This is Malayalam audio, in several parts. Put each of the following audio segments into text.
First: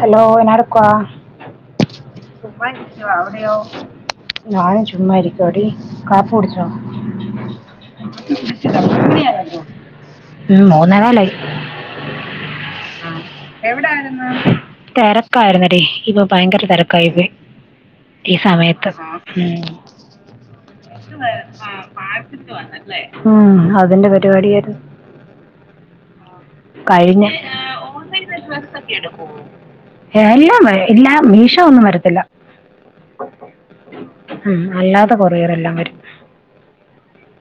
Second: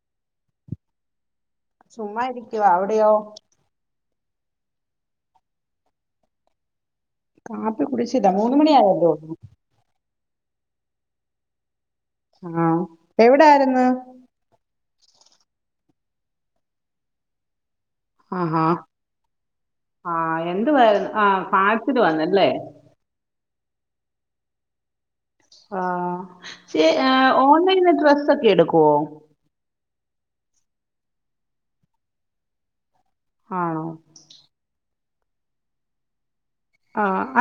ഹലോ എന്നാട്ക്കുവാ ചുമ്മാ നിക്യുവാ അവിടെയോ ഞാനും ചുമ്മാ ഇരിക്കു ആടി കാപ്പി കുടിച്ചോ കാപ്പി കുടിചില്ല മൂന്ന് മണി ആയല്ലേഒള്ളു ഉം മൂന്നാകാലായി ആണോ എവിടയിര്ന്നു തിരക്കായിരുന്നേടി ഇപ്പൊ ഭയങ്കര തിരക്കായിപ്പോയെടി ഈ ആഹാ സമയത്ത് ഉം ആഹ് എന്തുവായിരുന്നു ആഹ് ഫാൻസില് വന്നല്ലേ ഉം അതിന്റെ പരിപാടിയര്ന്നു ആഹ് ശെ ഓൺലൈ എട് ട്രസ് [unintelligible] സൊക്കെ എടുക്കുവോ? എല്ലാം ഇല്ല മീശ ഒന്നും വരത്തില്ല ആണോ? ഉം അല്ലാതെ കൊറിയറെല്ലാം വരും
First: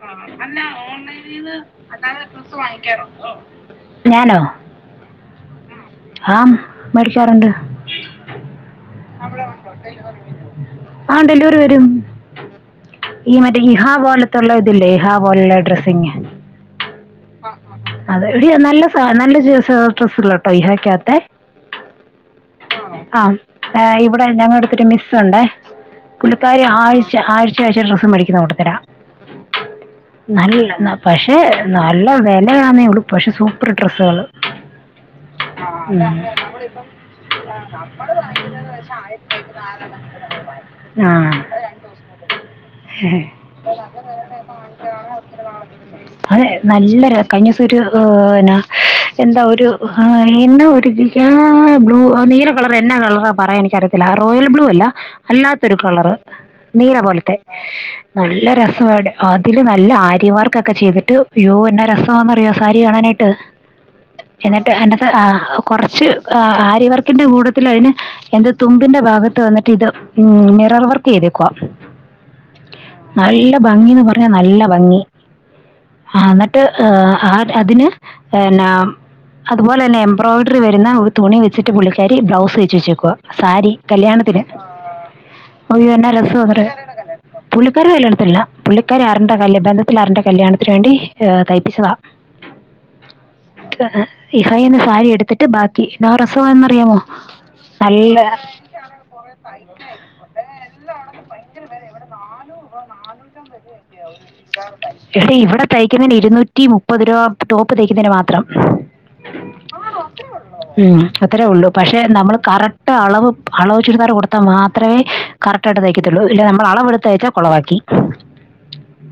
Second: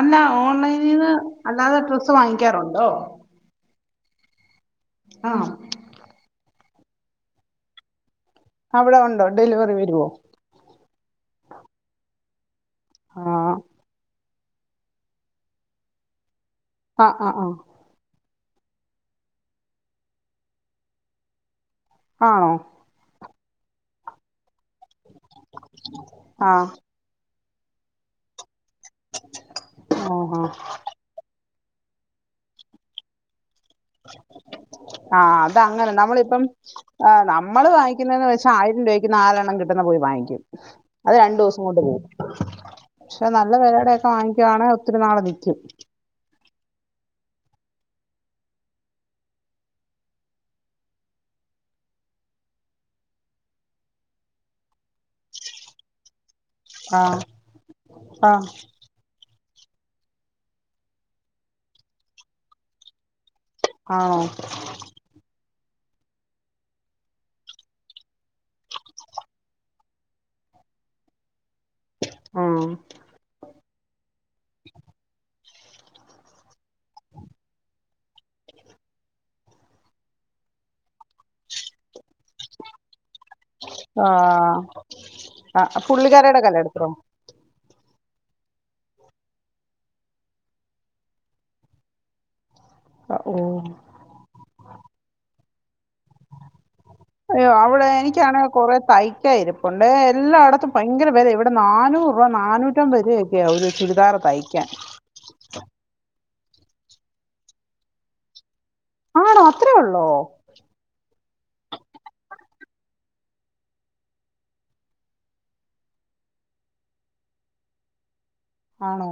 ആഹ് അല്ല ഓൺലൈനിന്ന് അല്ലാതെ ഡ്രസ്സ് വാങ്ങിക്കാറുണ്ട ഞാനോ? ആഹ് ആഹ് മേടിക്കാറുണ്ട്. അവിടെ ഉണ്ടോ ഡെലിവറി വരോ? ആഹ് ഡെലിവറി വരും ഈ ആഹ് മറ്റേ ഇഹാവ ത്തുള്ളെ ഇതില്ലേ ഇഹ വല്ല ഡ്രസ്സിങ് ആഹ് ആഹ് ആഹ് അതെ എടി നല്ല സ നല്ല ജ ഡ്രസ്ള്ളട്ടോ ഇഹക്കകത്തെ ആണോ? ആഹ് ങ് ഇവിടെ ഞങ്ങളെ അടുത്തൊരു മിസ്സുണ്ടേ പുള്ളിക്കാരി ആഹ് ആഴ് ച്ച ആഴ്ച ആഴ്ച ഡ്രസ്സ് മേടിക്കുന്ന കൂട്ടത്തില ഓഹോ നല്ല ന പക്ഷെ നല്ല വെലയാന്നേ ഒള്ളു പക്ഷെ സൂപ്പർ ഡ്രസ്സുകള് ആഹ് അതങ്ങനെ നമ്മളിപ്പം നമ്മള് വാങ്ങിക്കുന്നതന്ന് വെച്ചാ ആയിരം രൂപയ്ക്ക് നാലെണ്ണം കിട്ടുന്ന പോയി വാങ്ങിക്കും അത് രണ്ടുസം കൊണ്ട് പോവും ക്ഷെ ആ നല്ല വിലടൊക്കെ വാങ്ങിക്കുവാണെങ്ക ഒത്തിരി നാള് നിക്കും അതെ നല്ലെര് കഴിഞ്ഞസം ഒരു ഏന്നാ എന്താ ഒരു ആഹ് എന്ന ഒരുതി ബ്ലൂ നീല കളർ എന്നാ കളറ പറയാൻ എനിക്കറിയത്തില്ല റോയൽ ബ്ലൂ അല്ല കളർ നീല ആഹ് പോലത്തെ നല്ല ആഹ് ര [unintelligible] അതില് നല്ല ആര്യമാർക്കൊക്കെ ചെയ്തിട്ട് അയ്യോ എന്ന രസമാന്ന്റിയോ സാരി കാണാനായിട്ട് ആഹ് എന്നട്ട് എന്നത്തെ ആഹ് കുറച്ച് ആരിവർക്കിന്റെ കൂടത്തി അതിന് എന്റെ തുമ്പിന്റെ ഭാഗത്ത് വന്നിട്ട് ഇത് മിറർ വർക്ക് ചെയ്തേക്കുവാ ആഹ് നല്ല ഭംഗിന്ന് പറഞ്ഞാ നല്ല ഭംഗി ആഹ് എന്നിട്ട് ആഹ് അതിന് എന്നാ അതുപോലെ തന്നെ എംബോഡറി വരുന്ന തുണി വെച്ചിട്ട് പുള്ളിക്കാരി ബ്ലൗസ് വെച്ച് വെച്ചേക്കുവ സാരി കല്യാണത്തിന് ആഹ് ആഹ് ഒയന്നെ രസ പുള്ളിക്കാരിയുടെ കല്ലെടുത്തോ [unintelligible] പുള്ളിക്കാാര കല്യാണത്തില്ല പുള്ളിക്കാരി [unintelligible] കല്യണബന്ധത്തിൽ ആരുന്റെ കല്യാണത്തിന് വേണ്ടി തഴപ്പിച്ചതാ ഓ ഇഫൈന്ന് സാരി എടുത്തിട്ട് ബാക്കി ഇന്നോ രസവാന്ന് അറിയാമോ അയ്യോ അവിടെ എനിക്കാണെങ്കിൽ കുറെ തയ്ക്ക ഇരിപ്പണ്ട് എല്ലായിടത്തും ഭയങ്കര പേദ ഇവിടെ നാനൂറ് രൂപ നാനൂറ്റ ഈ ഐറ്റം വരയൊക്കെയ ഒരു ചുരിദാറ തയ്ക്കാൻ ഇവിടെ ഇവിടെ തയ്ക്കുന്നതിന് ഇരുന്നൂറ്റി മുപ്പത് രൂപ ടോപ്പ് തയ്ക്കുന്നതിന് മാത്രം ആണോ അത്രേ ഉള്ളോ ഉം അത്രയേ ഉള്ളൂ പക്ഷെ നമ്മൾ കറക്റ്റ് അളവ് അളവ് ചിടുത്താറ് കൊടുത്താ മാത്രമേ കറക്റ്റായിട്ട് തയ്ക്കത്തുള്ളൂ ഇല്ല നമ്മൾളവ എടുത്ത അയച്ചാൽ കുളവാക്കി ആണോ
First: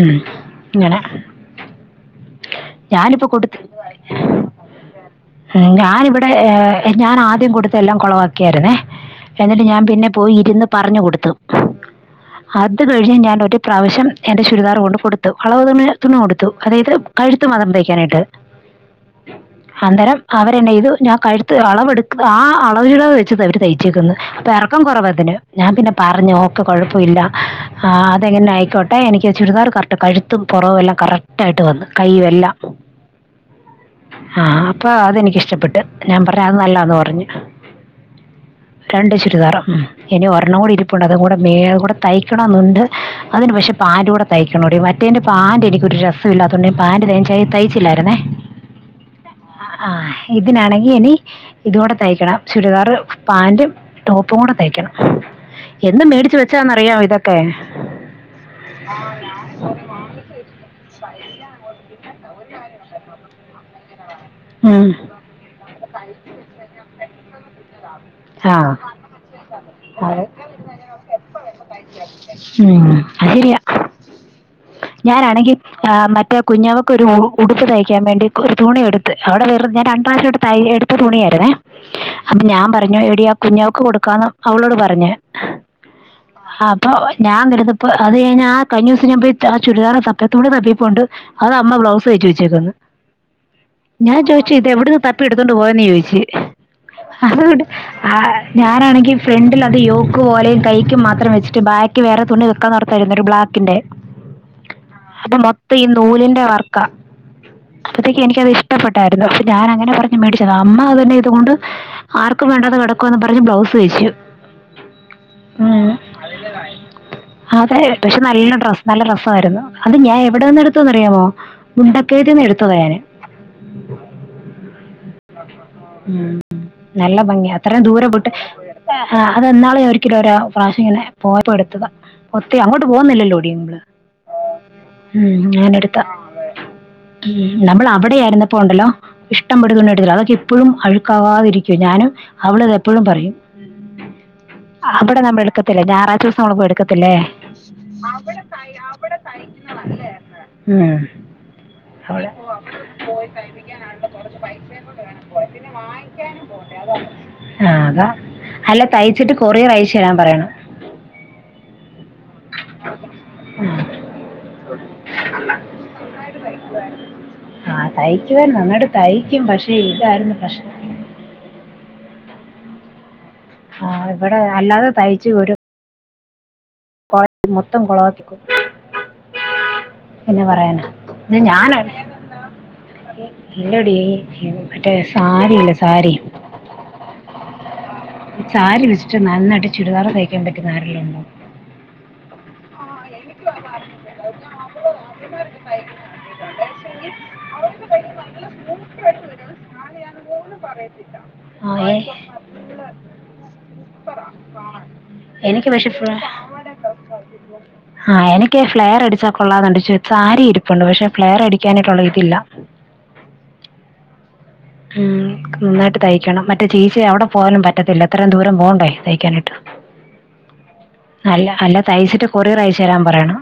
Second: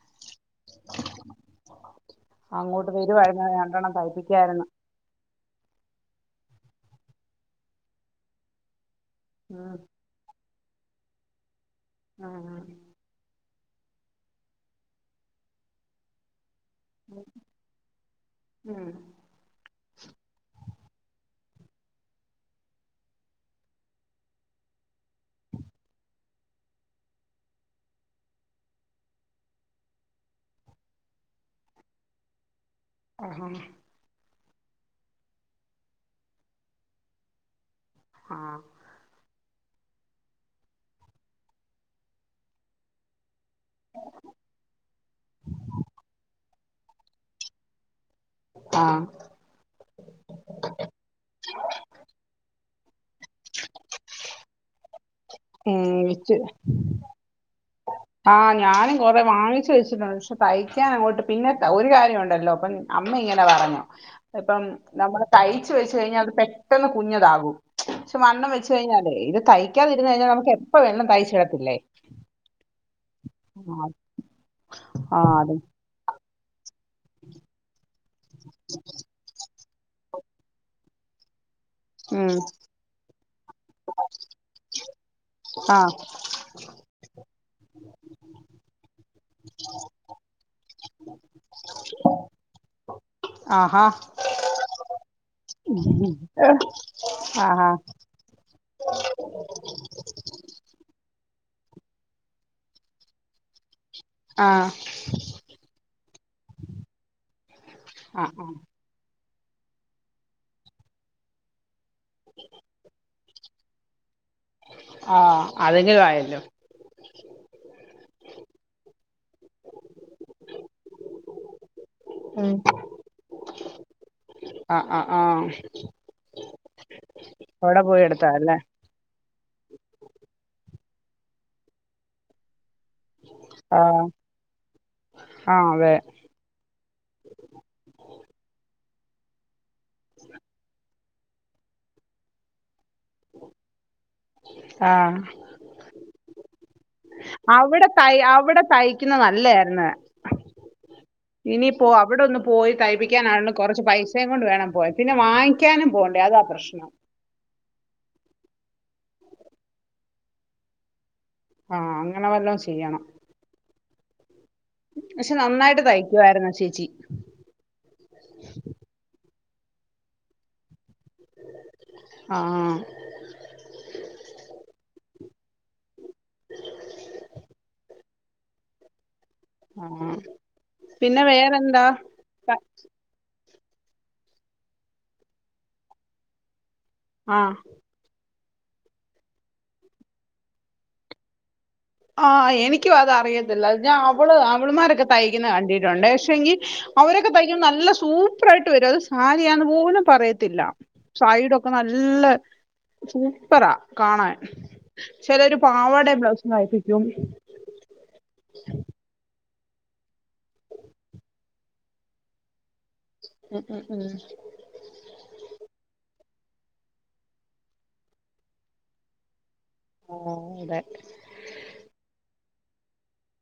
ഉം ഇങ്ങനെ അങ്ങോട്ട് തരുവഴിഞ്ഞ രണ്ടെണ്ണം തയ്പ്പിക്കായിരുന്നു ഉം ഞാനിവിടെ ഞാൻ ആദ്യം കൊടുത്തെ എല്ലാം കൊളവാക്കിയാരുന്നേ എന്നിട്ട് ഉം ഞാൻ പിന്നെ പോയി ഇരുന്ന് പറഞ്ഞു കൊടുത്തു ഉം അത് അത് കഴിഞ്ഞ് ഞാൻ ഒരു പ്രാവശ്യം എന്റെ ചുരിദാർ കൊണ്ടെ കൊടുത്തു അളവ് തുണി തുണി കൊടുത്തു അതായത് കഴുത്ത്‌ മാത്രം തയ്ക്കാനായിട്ട് ഉം ഉ അന്നേരം അവരെന്നാ ചെയ്തു ഞാൻ കഴുത്ത് അളവെടു അളവ് ചുരിതാർ വെച്ചാ അവര് തയ്ച്ചേക്കുന്നേ പൊക്കം കുറവാ ഇതിന് ഞാൻ പിന്നെ പറഞ്ഞു ഓക്കെ കുഴപ്പമില്ല അതെങ്ങനേലും ആയിക്കോട്ടെ എനിക്ക് ചുരിദാർ കറ കഴുത്തും പുറവും എല്ലാം കറക്റ്റായിട്ട് വന്നു കൈയും എല്ലാം ആഹ് ആഹ് ആഹ് അപ്പൊ അത് എനിക്കിഷ്ടപ്പെട്ട് ഞാൻ പറഞ്ഞ് അത് നല്ലതാന്ന് പറഞ്ഞു ആഹ് രണ്ട് ചുരിദാറ ഉം ഇനി ഒരെണ്ണം കൂടെ ഇരിപ്പുണ്ട് അതും കൂടെ മേ അത് കൂടെ തയ്ക്കണം എന്നുണ്ട് അതിന് പക്ഷെ പാന്റൂടെ തയ്ക്കണോടി മറ്റേതിന്റെ പാന്റ് എനിക്കൊരു രസമില്ലാ ത്തോണ്ട്‌ പാന്റ് [unintelligible] തയ്ച്ചില്ലാരുന്നേ ആഹ് ആഹ് ഇതിനാണെങ്കി ഇനി ഇതൂടെ തയ്ക്കണം ചുരിദാറ് പാന്റും ടോപ്പും കൂടെ തൈക്കണം എന്ന് മേടിച്ച് ഏഹ് വെച്ചതാന്നറിയാവോ ഇതൊക്കെ ആഹ് ഞാനും കൊറെ വാങ്ങിച്ചു വെച്ചിട്ടുണ്ട് പക്ഷെ തയ്ക്കാൻ അങ്ങോട്ട് പിന്നെ ഒരു കാര്യം ഉണ്ടല്ലോ അപ്പൊ അമ്മ ഇങ്ങനെ പറഞ്ഞു ഇപ്പം ഉം. നമ്മള് തയ്ച്ച് വെച്ച് കഴിഞ്ഞാൽ അത് പെട്ടെന്ന് കുഞ്ഞതാകും പക്ഷെ വണ്ണം ആ വെച്ച് കഴിഞ്ഞാല് ഇത് തയ്ക്കാതിരുന്ന് അത് കഴിഞ്ഞാ നമുക്ക് എപ്പൊ വേണേലും തയ്ച്ചിടത്തില്ലേ ഉം അത് ശരിയാ ആ അത് ഞാനാണെങ്കിൽ ആ മറ്റേ കുഞ്ഞവക്ക് ഒരു ഉടുപ്പ് തയ്ക്കാൻ വേണ്ടി ഒരു തുണി എടുത്ത് അവിടെ ഞാൻ രണ്ട്‌ പ്രാവശ്യം ആയിട്ട് ത എടുത്ത തുണിയാരുന്നേ ഉം അപ്പൊ ഞാൻ പറഞ്ഞു എടി ആ കുഞ്ഞാവക്ക് കൊടുക്കാന്ന് അവളോട് പറഞ്ഞു ആ ആഹ് അപ്പൊ ഞാൻ വരുന്നപ്പോ അത് കഴിഞ്ഞ് ആ കഴിഞ്ഞ ദിവസം ഞാൻ പോയി ആഹ് ചുരിദാറ് തപ്പിയപ്പോ തുണി തപ്പിയപ്പൊ ആണ്ട് അത് അമ്മ ബ്ലൗസ് തയ്ച്ച് വെച്ചേക്കുന്നു ആഹാ ഞാൻ ചോയിച്ച് ഇത് എവിടന്ന് തപ്പി എടുത്തോണ്ട് പോയെന്ന് ചോദിച്ചു അത് കൊണ്ട് ആഹാ ആഹ് ഞാനാണെങ്കിൽ ഫ്രണ്ടിൽ അത് യോക്ക് പോലെയും കൈക്കും മാത്രം വെച്ചിട്ട് ബായ്ക്ക് വേറെ തുണി വെക്കാന്ന് ഓർ ത്താരുന്നു ഒരു ബ്ലാക്കിന്റെ ആഹ് അപ്പം മൊത്തം ഈ നൂലിന്റെ വർക്കാ ആ അപ്പത്തേക്കും ആ എനിക്കത് ഇ ഷ്ടപ്പെട്ടാരുന്നു അപ്പോ ഞാനങ്ങനെ പറഞ്ഞ് മേടിച്ചതാ അമ്മ അതിനെ ഇതുകൊണ്ട് ആർക്കും വേണ്ടാതെ കിടക്കുവാന്നും പറഞ്ഞ് ബ്ലൗസ് തയ്ച്ചു ആഹ് അതെങ്കിലും ആയല്ലോ അതെ പക്ഷെ നല്ല ഡ്രസ്സ് നല്ല രസമാരുന്നു അത് ഞാൻ എവിടെ നിന്ന് എടുത്തതാന്ന് അറിയാമോ മുണ്ട ഉം ആഹ് ആഹ് ആഹ് ഉം നല്ല ഭംഗിയാ അത്രേയും പോയി ദൂരം എടുത്താ പോയിട്ട് അല്ലേ ആഹ് അത് ഇന്നാള് ഒരിക്കല് ഒരു പ്രാവശ്യമങ്ങനെ പോയപ്പോ എടുത്തതാ ഒത്തി അങ്ങോട്ട് പോകുന്നില്ലല്ലോടി ആഹ് ഉം ഞാന് എടുത്തതാ ഉം നമ്മള് അവടെയായിരുന്നപ്പോ ഉണ്ടല്ലോ ഇഷ്ടം പടി തുണി എടുത്തിട്ടുള്ളതാ അതൊക്കെ ഇപ്പഴും അഴുക്കാവാതിരിക്കുവാ ഞാനും അവളത് എപ്പഴും പറയും ആ അവടെ നമ്മ എടുക്കത്തില്ലേ ഞായറാഴ്ച ദിവസം നമ്മള് പോയി എടുക്കത്തില്ലേ അവിടെ തൈ അവിടെ തയ്ക്കുന്ന നല്ലേരുന്നു ഉം ഇനിയിപ്പോ അവള് അവടൊന്ന് പോയി തൈപ്പിക്കാന കൊറച്ച് പൈസേം കൊണ്ട് വേണം പോവാൻ പിന്നെ വാങ്ങി ക്കാനും പോണ്ടേ അതാ പ്രശ്നം ആതാ അല്ല തയ്ച്ചിട്ട് കൊറിയറയച്ച് തരാൻ പറയണം ആഹ് അങ്ങനെ വല്ലോം ചെയ്യണം പക്ഷെ നന്നായിട്ട് തയ്ക്കുമായിരുന്നു ചേച്ചി ഉം ആഹ് തയ്ക്കുവാര്ന്ന് നന്നാട് തയ്ക്കും പക്ഷെ ഇതായിരുന്നു പ്രശ്നം ആഹ് ആഹ് ഇവടെ അല്ലാതെ തയ്ച്ച് തരും [unintelligible] മൊത്തം കൊളവാക്കി കൊടുത്തു ആ എന്നാ പറയാനാ പിന്നെ [unintelligible] ഞാനോ വേറെന്താ ഇല്ലെടി മറ്റേ സാരില്ലേ സാരി ആഹ് ചാരി വെച്ചിട്ട് നന്നായിട്ട് ചുരിദാർ തയ്ക്കാൻ പറ്റുന്ന ആരേല്ലൂണ്ടോ ആ എനിക്കും അതറിയത്തില്ല ഞാൻ അവള് അവള്മാരൊക്കെ തയ്ക്കുന്ന കണ്ടിട്ടുണ്ട് പക്ഷെങ്കി അവരൊക്കെ തയ്ക്കുമ്പോ നല്ല സൂപ്രായിട്ട് വരും അത് സാരിയാന്ന് പോലും പറയത്തില്ല ത്തില്ല സൈഡൊക്കെ ആ ഏ നല്ല സൂപ്പറാ കാണാൻ ചിലരു എനിക്ക് പക്ഷെ പാവാടെ ബ്ലൗസും തയ്പ്പിക്കും ആഹ് എനിക്ക് ഫ്ലെയർ അടിച്ചാ കൊള്ളാന്ന്ണ്ട് ച സാരി ഇരിപ്പുണ്ട് പക്ഷെ ഫ്ലെയർ അടിക്കാനായിട്ടുള്ള ഇതില്ല ഉം ഉം ഉം ആഹ് നന്നായിട്ട് തയ്ക്കണം മറ്റേ ചേച്ചി അവിടെ പോവാനും പറ്റത്തില്ല എത്രയും ദൂരം പോണ്ടേ തയ്ക്കാനായിട്ട് ആഹ് അതെ അല്ല അല്ല തയ്ച്ചിട്ട് കൊറിയറയച്ചെരാൻ പറയണം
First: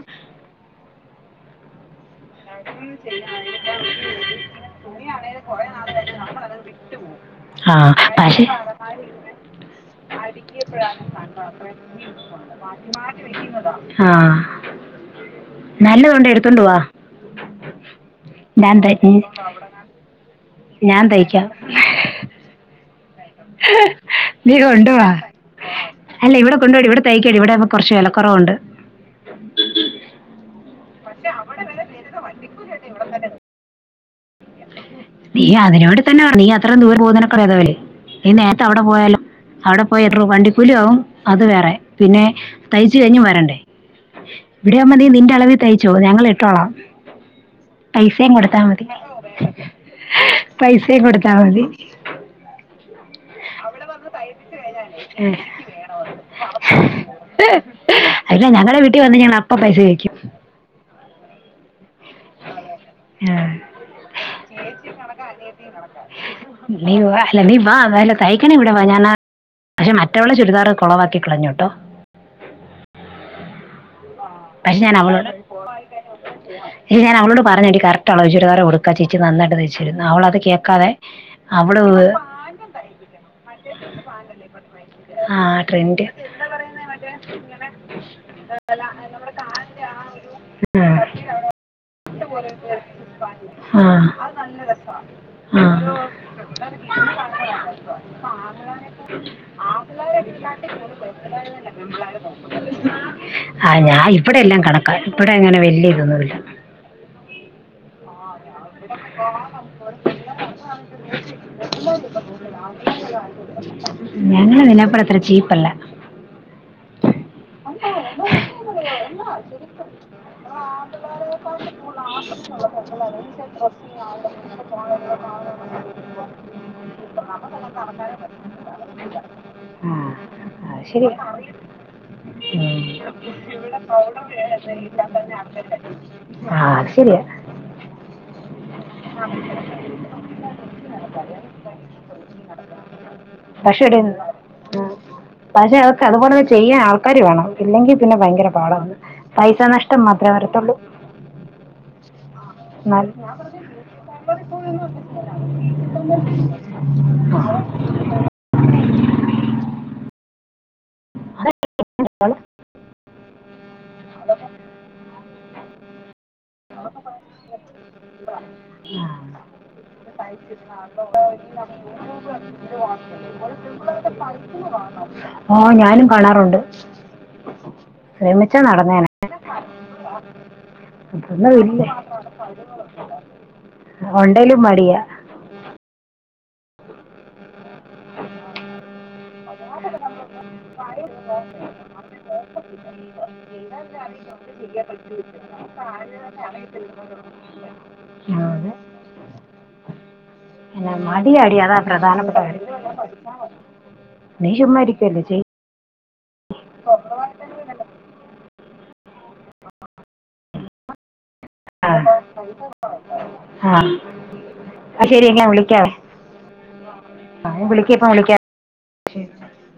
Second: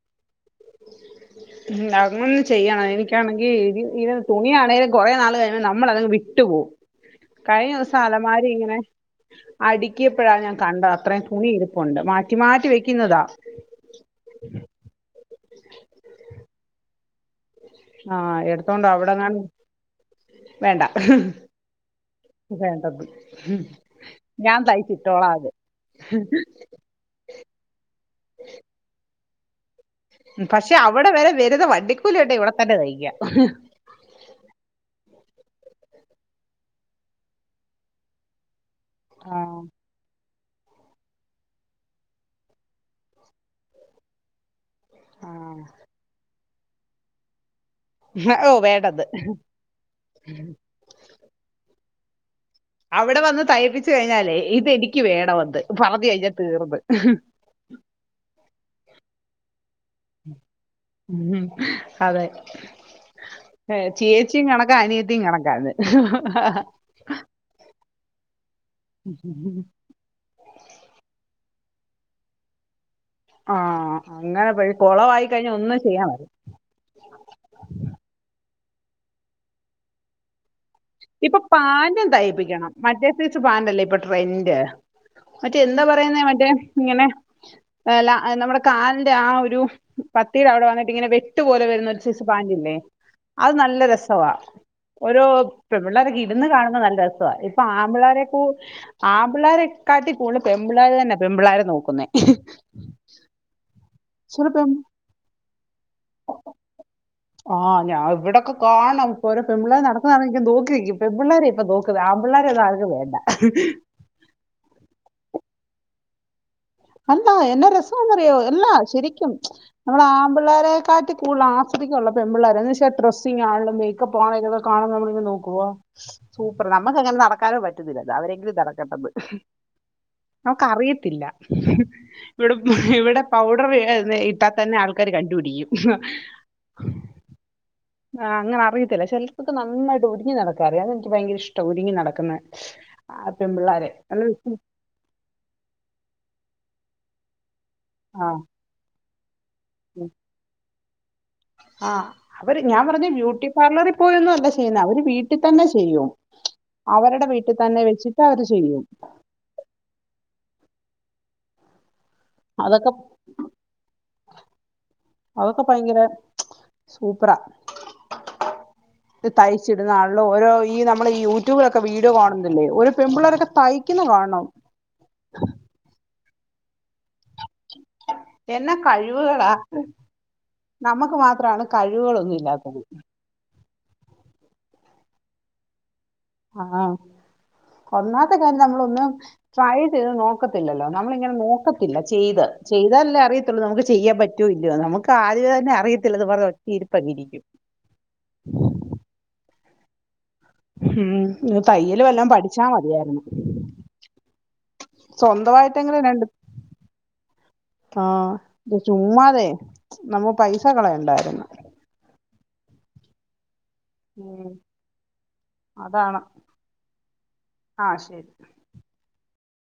ഉം അങ്ങൊന്ന് ചെയ്യണം എനിക്കാണെങ്കിൽ ഇ തുണിയാണേ കൊറേ നാള് കഴിയുമ്പോ നമ്മൾ അതങ്ങ് വിട്ടു പോകും കഴിഞ്ഞ ആ ദിവസം അലമാരിങ്ങനെ പക്ഷേ അടുക്കിയപ്പഴാ ഞാൻ കണ്ടത് അത്രേം തുണി ഇരുപ്പുണ്ട് മാറ്റി മാറ്റി വെക്കുന്നതാ ആഹ് നല്ലതൊണ്ടേ എട്ത്തോണ്ട് വാ ആഹ് ഞാൻ എടുത്തോണ്ടോ തയ് അവിടെങ്ങാൻ വേണ്ട ഞാൻ തയ്ക്കാം വേണ്ട നീ കൊണ്ടു വാ അത് അല്ല ഇവിടെ കൊണ്ടുവാടി ഇവിടെ തൈക്കാടി ഇവിടാവുമ്പോ കൊർച്ച് വിലക്കൊറവുണ്ട് പക്ഷെ അവിടെ വരെ വര്ന്ന വണ്ടിക്കൂലിണ്ടേ ഇവിടെ തന്നെ തയ്ക്കാം നീ അതിന് ഇവിടെത്തന്നെ വരണം നീ അത്രയും ദൂരെ പോകുന്നേനക്കാളും ഭേദമാ നീ നേരത്തെ അവിടെ പോയാലോ ആഹ് [unintelligible] കൂലി ആവും അത് വേറെ പിന്നെ തയ്ച്ച് കഴിഞ്ഞും വരണ്ടേ ഇവിടെയാവുമ്പൊ നീ നിന്റെ അളവിൽ ആഹ് തയ്ച്ചോ ഞങ്ങളിട്ടോളാം പൈസയും ഓ കൊടുത്താ മതി വേണ്ടത് പൈസയും കൊടുത്താ മതി അവടെ വന്ന് തയ്പ്പിച്ചു കഴിഞ്ഞാലേ ഇതെനിക്ക് ഏ വേണവെന്ന് പറഞ്ഞ് കഴിഞ്ഞാ തീർന്ന് അല്ല ഞങ്ങടെ വീട്ടി വന്ന് ഞാൻ അപ്പ പൈസ ചോയ്ക്ക്യും ഉം അതെ ആ. ഏഹ് ചേച്ചിയും കണക്കാ അനിയത്തിയും കണക്കാന്ന് നീ വാ അല്ല നീ വാ മേലെ തൈക്കണേ ഇവിടെവാ ഞാ [unintelligible] പക്ഷെ മറ്റവളെ ചുരിദാർ കൊളവാക്കി കളഞ്ഞൂട്ടോ ആഹ് അങ്ങനെ പൊയ് കൊളവായി കഴിഞ്ഞ ഒന്നും ചെയ്യാൻ മേ ഇത് ഞാനവളോട് പറഞ്ഞ് എടി കറക്റ്റളവ് ചുരിദാറ് കൊടുക്ക് ആ ചേച്ചി നന്നായ്ട്ട് തയ്ച്ചെരുന്ന് അവളത് കേ ക്കാതെ ഇപ്പൊ പാന്റും തയ്പ്പിക്കണം മറ്റേ സൈസ് പാന്റല്ലേ ഇപ്പൊ ട്രെന്റ് ആ മറ്റേ എന്താ ട്രെൻഡ് പറയുന്നേ മറ്റേ ഇങ്ങനെ ലാ നമ്മുടെ കാലിന്റെ ആ ആ ഒരു പത്തീടെ അവിടെ ആ വന്നിട്ട് ഇങ്ങനെ വെട്ടുപോലെ വരുന്ന ഒരു സൈസ് പാന്റില്ലേ അത് ആ നല്ല രസവാ ഓരോ ആ പെമ്പിള്ളാരൊക്കെ ഇടുന്ന കാണുന്ന നല്ല രസവാ ഇപ്പൊ ആമ്പിള്ളാരെക്കൂ ആമ്പിള്ളാരെക്കാട്ടി കൂടുൽ പെമ്പിള്ളാര് തന്നാ പെമ്പിള്ളാരെനോക്കുന്നേ ആഹ് ഞാ ഇവിടെ എല്ലാം കണക്കാ ഇവിടെ അങ്ങനെ വല്യ ഇതൊന്നുവില്ല ആഹ് ഞാ ഇവ്ടൊക്കെ കാണണം ഓരോ പെമ്പിള്ളേര് നടക്കുന്നതാണെ നോക്കി നിക്കും പെമ്പിള്ളേരെ ഇപ്പൊ നോക്കുന്നെ ആമ്പിള്ളേരെ ഒന്നും ആർക്കും വേണ്ട ഞങ്ങള് നിന്നെപ്പോലത്ര ചീപ്പല്ല അല്ലാ എന്നാ രസാന്നറിയോ എല്ലാ ശെരിക്കും നമ്മളാമ്പിള്ളാരെക്കാട്ടി കൂട്തലാസ് സ്വദിക്കൊല്ലോ പെമ്പിള്ളാര് എന്ന് വെച്ചാ ഡ്രസ്സിങ്ങാ ണേലും മേക്കപ്പാണേലും ഇത് കാണുമ്പോ നമ്മളിങ്ങനെ നോക്കു ഓ സൂപ്പർ നമുക്കങ്ങനെ നടക്കാനോ പറ്റ് റ്റത്തില്ലല്ലോ അവരെങ്കിലും നടക്കട്ടെന്ന് ആഹ് നമുക്കറിയത്തില്ല ഇവിടെ ഉം. ഇവിടെ പൗഡർ ഇട്ടാ തന്നെ ആൾക്കാര് കണ്ടുപിടിക്കും ആഹ് അത് ശെരിയ ആഹ് അങ്ങനെ അറിയത്തില്ല ചെലർക്കൊക്കെ നന്നായിട്ട് ഒരുങ്ങി നടക്കാറിയാ അതെനിക്ക് ഭയങ്കരിഷ്ടാ ഒരുങ്ങി നടക്കുന്നെ ആഹ് പക്ഷെ പെമ്പിള്ളാരെ ഒരു നല്ല ലുക്കിൽ ഉം, പക്ഷെ അതൊക്കെ അതുപോലൊക്കെ ചെയ്യാൻ ആൾക്കാര് വേണം ഇല്ലെങ്കി പിന്നെ ആ ഭയങ്കര പാടാന്ന് പൈസ നഷ്ടം മാത്രേ വരത്തൊള്ളു ആഹ് അവര് ഞാൻ എന്നാൽ പറഞ്ഞെ ബ്യൂട്ടി പാർലറിൽ പോയൊന്നും അല്ല ചെയ്യുന്നെ അവര് വീട്ടിതന്നെ ചെയ്യും. അവരുടെ വീട്ടി തന്നെ വെച്ചിട്ട് അവര് ചെയ്യും [unintelligible] അതൊക്കെ അതൊക്കെ ഭയങ്കര [unintelligible] [inaudible] സൂപ്പറാ ഇത് തയ്ച്ചിടുന്ന ആളിലും ഓരോ ഈ നമ്മൾ ഈ യൂട്യൂബിലൊക്കെ വീഡിയോ കാണുന്നില്ലേ ഒരു പെൺപിള്ളേരൊക്കെ തയ്ക്കുന്ന കാണണം ആഹ് ഞാനും കാണാറുണ്ട് ശ്രമിച്ചാ എന്നാ നടന്നേനെ കഴിവുകളാ നമ്മക്ക് ഇതൊന്നും മാത്രമാണ് ഇല്ല കഴിവുകളൊന്നും ഇല്ലാത്തത് ഒണ്ടേലും മടിയാ ആഹ് ഒന്നാത്തെ കാര്യം നമ്മളൊന്ന് ട്രൈ ചെയ്ത് നോക്കത്തില്ലല്ലോ നമ്മളിങ്ങനെ നോക്കത്തില്ല ചെയ്ത് ചെയ്താലല്ലേ അറിയത്തുള്ളൂ നമുക്ക് ചെയ്യാൻ പറ്റ റ്റോ ഇല്ലയോന്ന് നമുക്ക് ആദ്യമേ തന്നെ അറിയത്തില്ലന്നും പറഞ്ഞ് ഒറ്റ ഇരിപ്പങ്ങിരിക്കും ആന്ന് എന്നാ ഉം മടിയാടി ഇത് തയ്യല് വല്ലോം അതാപ്രധാനപ്പെട്ട കാര്യം പഠിച്ചാ മതിയായിരുന്നു നീ ചുമ്മാ ഇരിക്കുവല്ലേ ചെയ് ന്തവായിട്ടെങ്കിലും രണ്ട് [unintelligible] ആഹ്‌ ഇത് ചുമ്മാതെ നമ്മ പൈസ കളയണ്ടായിരുന്നു [unintelligible] ആഹ് ഉം ശെരി ന്നാവിളിക്കാവെ അതാണ് ആ വിളിക്ക പ്പ ശരി വിളിക്ക